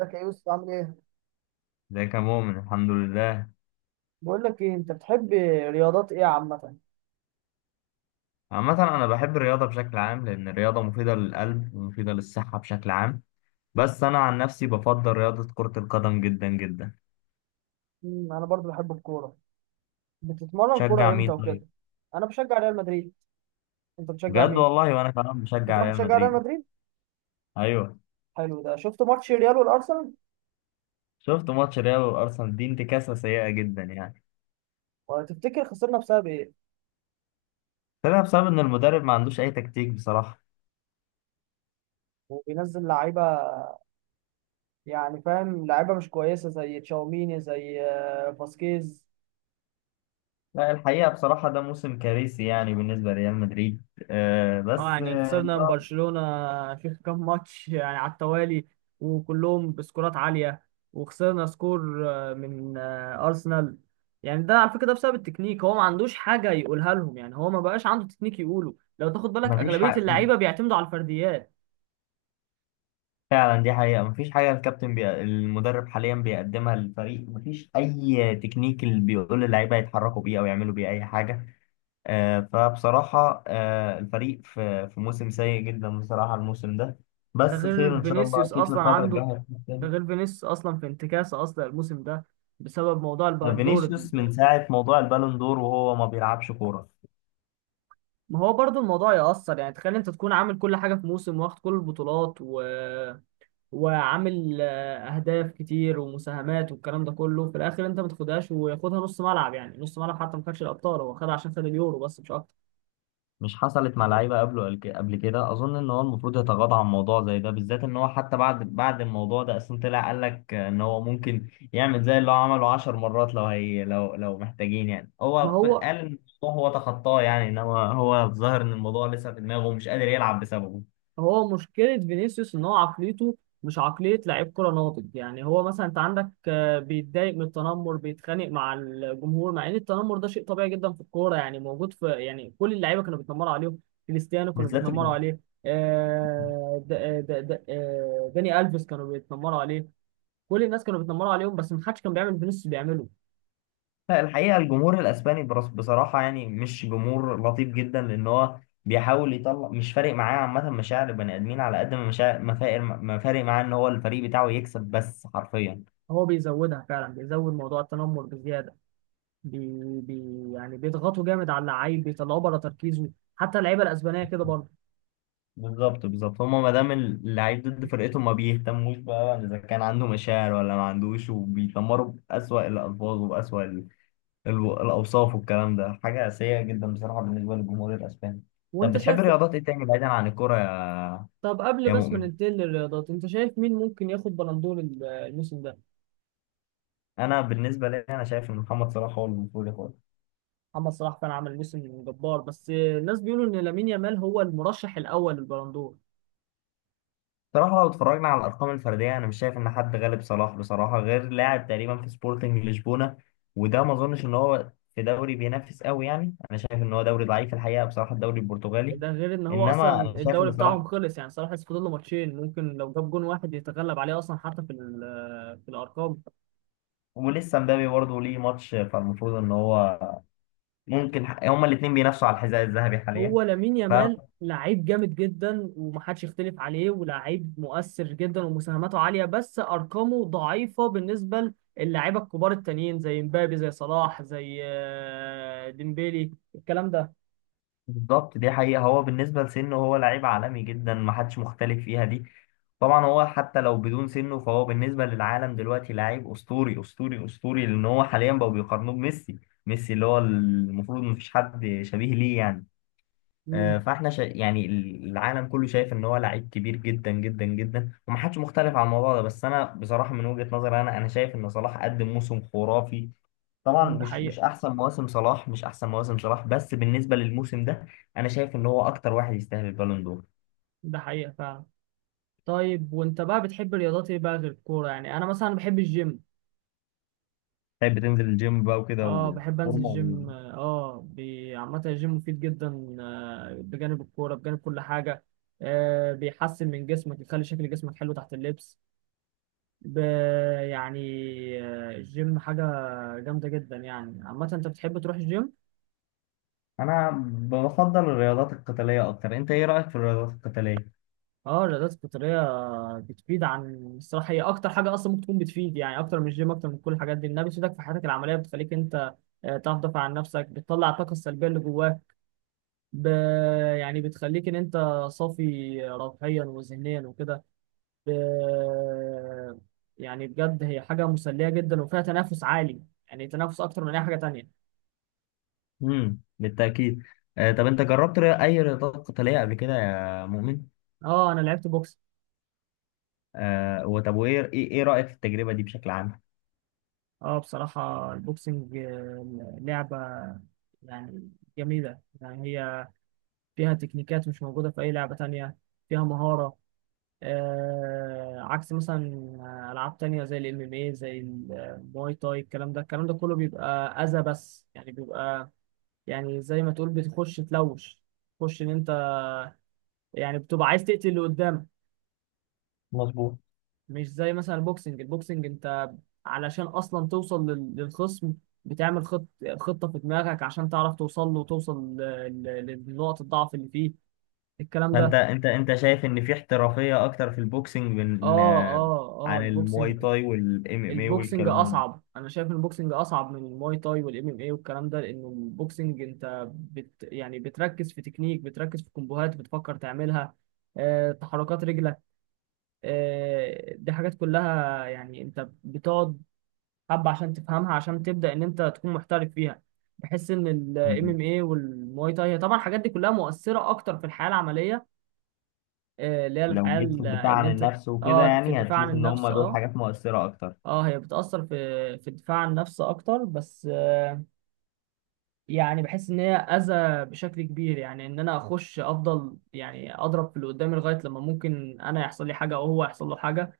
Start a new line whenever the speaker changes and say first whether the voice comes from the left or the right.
right: ازيك يا يوسف عامل ايه؟
left: ازيك يا مؤمن، الحمد لله.
right: بقول لك ايه انت بتحب رياضات ايه عامة؟
left: عامة أنا بحب الرياضة بشكل عام، لأن الرياضة مفيدة للقلب ومفيدة للصحة بشكل عام. بس أنا عن نفسي بفضل رياضة كرة القدم جدا جدا.
right: انا برضو بحب الكورة. بتتمرن
left: شجع
right: كورة
left: مين
right: امتى وكده؟
left: طيب؟
right: انا بشجع ريال مدريد. انت بتشجع
left: بجد
right: مين؟
left: والله، وأنا كمان
right: انت
left: بشجع
right: كمان
left: ريال
right: بتشجع ريال
left: مدريد.
right: مدريد؟
left: أيوه.
right: حلو ده، شفت ماتش ريال والارسنال؟
left: شفت ماتش ريال وأرسنال، دي انتكاسة سيئة جدا يعني.
right: وتفتكر خسرنا بسبب ايه؟
left: طلع بسبب إن المدرب ما عندوش أي تكتيك بصراحة.
right: وبينزل لعيبة، يعني فاهم، لعيبة مش كويسة زي تشاوميني زي فاسكيز.
left: لا، الحقيقة بصراحة ده موسم كارثي يعني بالنسبة لريال مدريد. آه
right: اه
left: بس
right: يعني
left: آه،
right: خسرنا من برشلونة في كام ماتش يعني على التوالي، وكلهم بسكورات عالية، وخسرنا سكور من أرسنال. يعني ده على فكرة ده بسبب التكنيك، هو ما عندوش حاجة يقولها لهم، يعني هو ما بقاش عنده تكنيك يقوله. لو تاخد بالك
left: مفيش
right: أغلبية
left: حق.
right: اللعيبة بيعتمدوا على الفرديات.
left: فعلا دي حقيقة، مفيش حاجة الكابتن المدرب حاليا بيقدمها للفريق، مفيش أي تكنيك اللي بيقول اللعيبة يتحركوا بيه أو يعملوا بيه أي حاجة. فبصراحة الفريق في موسم سيء جدا بصراحة، الموسم ده.
right: ده
left: بس
right: غير
left: خير إن شاء الله،
right: فينيسيوس
left: أكيد في
right: أصلا
left: الفترة
right: عنده،
left: الجاية
right: ده
left: هتحسن.
right: غير فينيسيوس أصلا في انتكاسة أصلا الموسم ده بسبب موضوع البندور
left: فينيسيوس من ساعة موضوع البالون دور وهو ما بيلعبش كورة.
right: ما هو برضو الموضوع يأثر، يعني تخيل انت تكون عامل كل حاجة في موسم، واخد كل البطولات وعامل اهداف كتير ومساهمات والكلام ده كله، في الاخر انت ما تاخدهاش وياخدها نص ملعب، يعني نص ملعب حتى ما خدش الابطال، هو خدها عشان خد اليورو بس مش اكتر.
left: مش حصلت مع لعيبه قبله؟ قبل كده اظن ان هو المفروض يتغاضى عن موضوع زي ده، بالذات ان هو حتى بعد الموضوع ده اصلا طلع قال لك ان هو ممكن يعمل زي اللي هو عمله 10 مرات لو هي لو محتاجين، يعني
right: ما
left: هو قال
right: هو
left: ان الموضوع هو تخطاه يعني، انما هو الظاهر ان الموضوع لسه في دماغه ومش قادر يلعب بسببه.
right: هو مشكلة فينيسيوس ان هو عقليته مش عقلية لعيب كرة ناضج، يعني هو مثلا انت عندك، بيتضايق من التنمر، بيتخانق مع الجمهور، مع ان التنمر ده شيء طبيعي جدا في الكورة، يعني موجود، في يعني كل اللعيبة كانوا بيتنمروا عليهم. كريستيانو كانوا
left: بالذات
right: بيتنمروا
left: الجمهور.
right: عليه. داني ألفيس كانوا بيتنمروا عليه. كل الناس كانوا بيتنمروا عليهم، بس محدش كان بيعمل بنفس اللي فينيسيوس بيعمله.
left: لا الحقيقة، الجمهور الأسباني بصراحة يعني مش جمهور لطيف جدا، لأن هو بيحاول يطلع مش فارق معاه عامة مشاعر البني آدمين، على قد ما مشاعر، ما فارق معاه إن هو الفريق بتاعه يكسب بس حرفيا.
right: هو بيزودها فعلا، بيزود موضوع التنمر بزياده. بي بي يعني بيضغطوا جامد على اللعيب، بيطلعوه بره تركيزه. حتى اللعيبه الاسبانيه كده برضه.
left: بالظبط بالظبط، هما ما دام اللعيب ضد فرقتهم ما بيهتموش بقى إذا كان عنده مشاعر ولا ما عندوش، وبيتمروا بأسوأ الألفاظ وبأسوأ الأوصاف، والكلام ده حاجة سيئة جدا بصراحة بالنسبة للجمهور الأسباني. طب
right: وانت شايف،
left: بتحب رياضات إيه تاني بعيدا عن الكورة يا
right: طب قبل
left: يا
right: بس ما
left: مؤمن؟
right: ننتقل للرياضات، انت شايف مين ممكن ياخد بلندور الموسم ده؟
left: انا بالنسبه لي انا شايف ان محمد صلاح هو اللي المفروض ياخدها.
right: محمد صلاح كان عمل موسم جبار، بس الناس بيقولوا ان لامين يامال هو المرشح الاول للبلندور.
left: صراحه لو اتفرجنا على الارقام الفرديه انا مش شايف ان حد غالب صلاح بصراحه، غير لاعب تقريبا في سبورتنج لشبونه، وده ما اظنش ان هو في دوري بينافس قوي يعني. انا شايف ان هو دوري ضعيف الحقيقه بصراحه، الدوري البرتغالي.
right: ده غير ان هو اصلا
left: انما انا شايف
right: الدوري
left: ان صلاح
right: بتاعهم خلص، يعني صلاح لسه فاضل له ماتشين، ممكن لو جاب جون واحد يتغلب عليه اصلا حتى في في الارقام.
left: ولسه مبابي برضه ليه ماتش، فالمفروض ان هو ممكن هما الاثنين بينافسوا على الحذاء الذهبي حاليا.
right: هو لامين
left: ف-
right: يامال لعيب جامد جدا ومحدش يختلف عليه، ولاعيب مؤثر جدا ومساهماته عالية، بس أرقامه ضعيفة بالنسبة للاعيبة الكبار التانيين زي مبابي زي صلاح زي ديمبيلي الكلام ده.
left: بالظبط دي حقيقة، هو بالنسبة لسنه هو لعيب عالمي جدا محدش مختلف فيها دي. طبعا هو حتى لو بدون سنه فهو بالنسبة للعالم دلوقتي لعيب أسطوري أسطوري أسطوري، لأن هو حاليا بقوا بيقارنوه بميسي. ميسي اللي هو المفروض مفيش حد شبيه ليه يعني.
right: امم.
left: يعني العالم كله شايف ان هو لعيب كبير جدا جدا جدا ومحدش مختلف على الموضوع ده. بس انا بصراحة من وجهة نظري، انا شايف ان صلاح قدم موسم خرافي. طبعا
right: ده
left: مش
right: حقيقة.
left: مش احسن مواسم صلاح، بس بالنسبه للموسم ده انا شايف ان هو اكتر واحد يستاهل البالون دور.
right: ده حقيقة فعلا. طيب وانت بقى بتحب الرياضات ايه بقى غير الكورة؟ يعني انا مثلا بحب الجيم.
left: طيب بتنزل الجيم بقى وكده
right: اه بحب انزل
left: وفورمه و...
right: الجيم، عامة الجيم مفيد جدا، بجانب الكورة بجانب كل حاجة. آه بيحسن من جسمك، يخلي شكل جسمك حلو تحت اللبس. ب- يعني الجيم حاجة جامدة جدا. يعني عامة انت بتحب تروح الجيم؟
left: انا بفضل الرياضات القتاليه اكتر. انت ايه رايك في الرياضات القتاليه؟
right: اه الرياضات القتالية بتفيد عن الصراحة، هي أكتر حاجة أصلا ممكن تكون بتفيد، يعني أكتر من الجيم أكتر من كل الحاجات دي، إنها بتفيدك في حياتك العملية، بتخليك أنت تعرف تدافع عن نفسك، بتطلع الطاقة السلبية اللي جواك. ب... يعني بتخليك ان انت صافي روحيا وذهنيا وكده. ب... يعني بجد هي حاجه مسليه جدا وفيها تنافس عالي، يعني تنافس اكتر من اي حاجه تانية.
left: امم، بالتاكيد. آه طب انت جربت اي رياضات قتاليه قبل كده يا مؤمن؟
right: اه انا لعبت بوكس.
left: آه وطب، وايه ايه إيه رايك في التجربه دي بشكل عام؟
right: اه بصراحه البوكسنج لعبه يعني جميله، يعني هي فيها تكنيكات مش موجوده في اي لعبه تانية، فيها مهاره. آه عكس مثلا العاب تانية زي الام ام اي زي المواي تاي، الكلام ده كله بيبقى اذى، بس يعني بيبقى يعني زي ما تقول بتخش تلوش، تخش ان انت يعني بتبقى عايز تقتل اللي قدامك.
left: مظبوط.
right: مش زي مثلا البوكسنج، انت علشان اصلا توصل للخصم، بتعمل خط خطة في دماغك عشان تعرف توصل له، وتوصل لنقط الضعف اللي فيه، الكلام
left: فانت
right: ده.
left: انت انت شايف ان في احترافيه اكتر في البوكسنج من
right: اه
left: آه،
right: اه اه
left: عن المواي
right: البوكسنج،
left: تاي والام ام اي
right: البوكسنج
left: والكلام.
right: اصعب. انا شايف ان البوكسنج اصعب من الماي تاي والام ام اي والكلام ده، لانه البوكسنج انت يعني بتركز في تكنيك، بتركز في كومبوهات بتفكر تعملها، تحركات رجل، دي حاجات كلها يعني انت بتقعد حبة عشان تفهمها، عشان تبدأ ان انت تكون محترف فيها. بحس ان الام
left: مم.
right: ام اي والمواي تاي هي طبعا الحاجات دي كلها مؤثرة اكتر في الحياة العملية، اللي هي
left: لو
right: الحياة
left: جيت في الدفاع
right: اللي
left: عن
right: انت.
left: النفس وكده
right: اه في
left: يعني
right: الدفاع عن
left: هتشوف ان هم
right: النفس،
left: دول
right: اه
left: حاجات مؤثرة اكتر.
right: اه هي بتأثر في في الدفاع عن النفس اكتر، بس يعني بحس ان هي اذى بشكل كبير، يعني ان انا اخش افضل، يعني اضرب في اللي قدامي لغاية لما ممكن انا يحصل لي حاجة او هو يحصل له حاجة.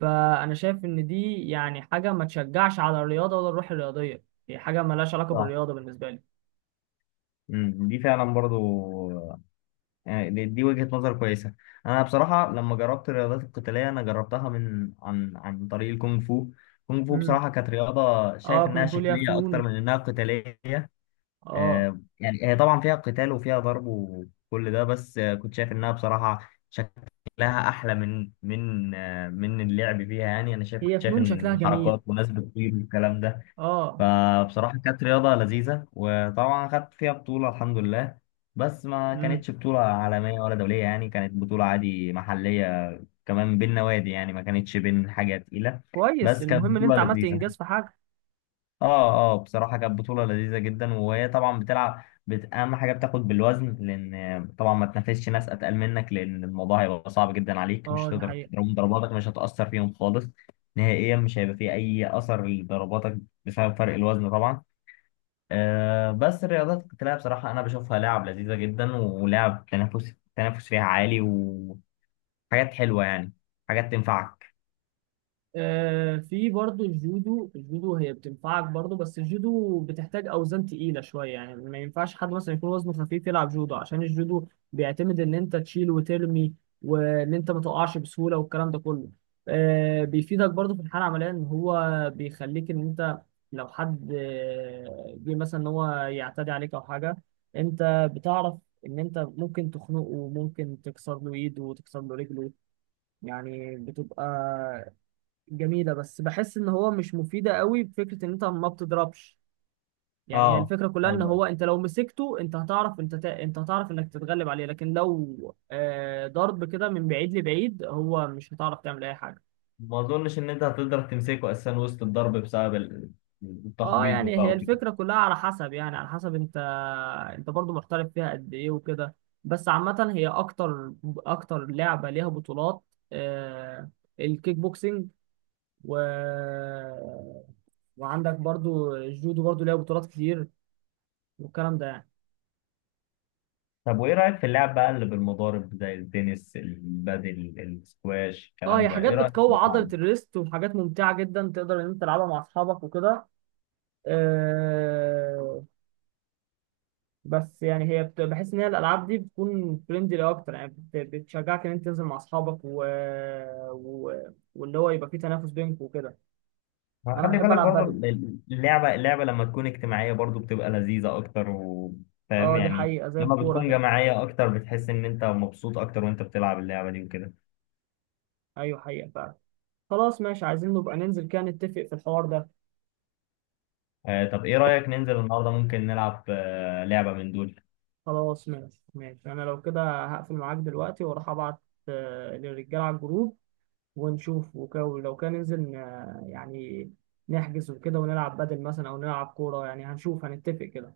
right: فانا شايف ان دي يعني حاجه ما تشجعش على الرياضه، ولا الروح الرياضيه هي حاجه مالهاش علاقه
left: صح.
right: بالرياضه بالنسبه لي.
left: مم. دي فعلا برضو يعني، دي وجهة نظر كويسة. انا بصراحة لما جربت الرياضات القتالية انا جربتها من عن طريق الكونغ فو. الكونغ فو
right: امم.
left: بصراحة كانت رياضة
right: اه
left: شايف انها
right: كونغ فو ليها
left: شكلية
right: فنون،
left: اكتر من انها قتالية.
right: اه
left: آه يعني هي طبعا فيها قتال وفيها ضرب وكل ده، بس آه كنت شايف انها بصراحة لها احلى من اللعب فيها يعني. انا شايف
right: هي
left: كنت شايف
right: فنون شكلها
left: ان
right: جميل،
left: حركات وناس بتطير والكلام ده.
right: اه.
left: فبصراحه كانت رياضه لذيذه، وطبعا خدت فيها بطوله الحمد لله. بس ما
right: امم
left: كانتش بطوله عالميه ولا دوليه يعني، كانت بطوله عادي محليه. كمان بين نوادي، يعني ما كانتش بين حاجه تقيله.
right: كويس،
left: بس كانت
right: المهم ان
left: بطوله
right: انت عملت
left: لذيذه.
right: انجاز في حاجه.
left: اه اه بصراحة كانت بطولة لذيذة جدا، وهي طبعا بتلعب أهم حاجة بتاخد بالوزن، لأن طبعا ما تنافسش ناس أتقل منك، لأن الموضوع هيبقى صعب جدا عليك، مش
right: اه ده
left: هتقدر
right: حقيقة.
left: تضربهم، ضرباتك مش هتأثر فيهم خالص، نهائيا مش هيبقى فيه أي أثر لضرباتك بسبب فرق الوزن طبعا. آه بس الرياضات القتالية بصراحة أنا بشوفها لعب لذيذة جدا، ولعب تنافس فيها عالي، وحاجات حلوة يعني، حاجات تنفعك.
right: في برضه الجودو، الجودو هي بتنفعك برضه، بس الجودو بتحتاج اوزان تقيله شويه، يعني ما ينفعش حد مثلا يكون وزنه خفيف يلعب جودو، عشان الجودو بيعتمد ان انت تشيل وترمي، وان انت ما تقعش بسهوله والكلام ده كله. بيفيدك برضه في الحاله العمليه، ان هو بيخليك ان انت لو حد جه مثلا ان هو يعتدي عليك او حاجه، انت بتعرف ان انت ممكن تخنقه وممكن تكسر له ايده وتكسر له رجله. يعني بتبقى جميلة، بس بحس ان هو مش مفيدة قوي، بفكرة ان انت ما بتضربش. يعني هي
left: اه
right: الفكرة كلها ان
left: ايوه.
right: هو انت لو مسكته انت هتعرف انت هتعرف انك تتغلب عليه، لكن لو آه ضرب كده من بعيد لبعيد هو مش هتعرف تعمل اي حاجة.
left: ما اظنش ان انت هتقدر تمسكه اساسا وسط الضرب بسبب
right: اه
left: التخبيط
right: يعني
left: بقى
right: هي
left: وكده.
right: الفكرة كلها على حسب، يعني على حسب انت انت برضو محترف فيها قد ايه وكده. بس عامة هي اكتر لعبة ليها بطولات، آه الكيك بوكسينج، و وعندك برضو الجودو برضو ليها بطولات كتير والكلام ده يعني.
left: طب وايه رايك في اللعب بقى اللي بالمضارب زي التنس البادل السكواش
right: اه هي
left: الكلام ده،
right: حاجات
left: ايه رايك في
right: بتقوي عضلة
left: اللعب؟
right: الريست، وحاجات ممتعة جدا تقدر ان انت تلعبها مع اصحابك وكده. آه بس يعني هي بحس ان هي الالعاب دي بتكون فريندلي اكتر، يعني بتشجعك ان انت تنزل مع اصحابك و... واللي هو يبقى فيه تنافس بينكم وكده.
left: ما
right: انا
left: خلي
right: بحب
left: بالك
right: العب
left: برضو
right: بدل.
left: اللعبه لما تكون اجتماعيه برضو بتبقى لذيذه اكتر وفاهم
right: اه دي
left: يعني.
right: حقيقة زي
left: لما
right: الكورة
left: بتكون
right: كده.
left: جماعيه اكتر بتحس ان انت مبسوط اكتر وانت بتلعب اللعبه دي وكده.
right: ايوه حقيقة فعلا. خلاص ماشي، عايزين نبقى ننزل كده، نتفق في الحوار ده.
left: آه طب ايه رايك ننزل النهارده ممكن نلعب آه لعبه من دول؟
right: خلاص ماشي ماشي، انا لو كده هقفل معاك دلوقتي واروح ابعت للرجالة على الجروب، ونشوف وك- ولو كان ننزل ن- يعني نحجز وكده ونلعب بدل مثلا او نلعب كورة، يعني هنشوف هنتفق كده.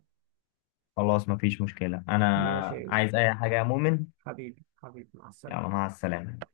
left: خلاص مفيش مشكله،
right: ماشي يا
left: انا
right: يوسف،
left: عايز اي حاجه يا مؤمن.
right: حبيبي مع
left: يلا،
right: السلامة.
left: مع السلامة.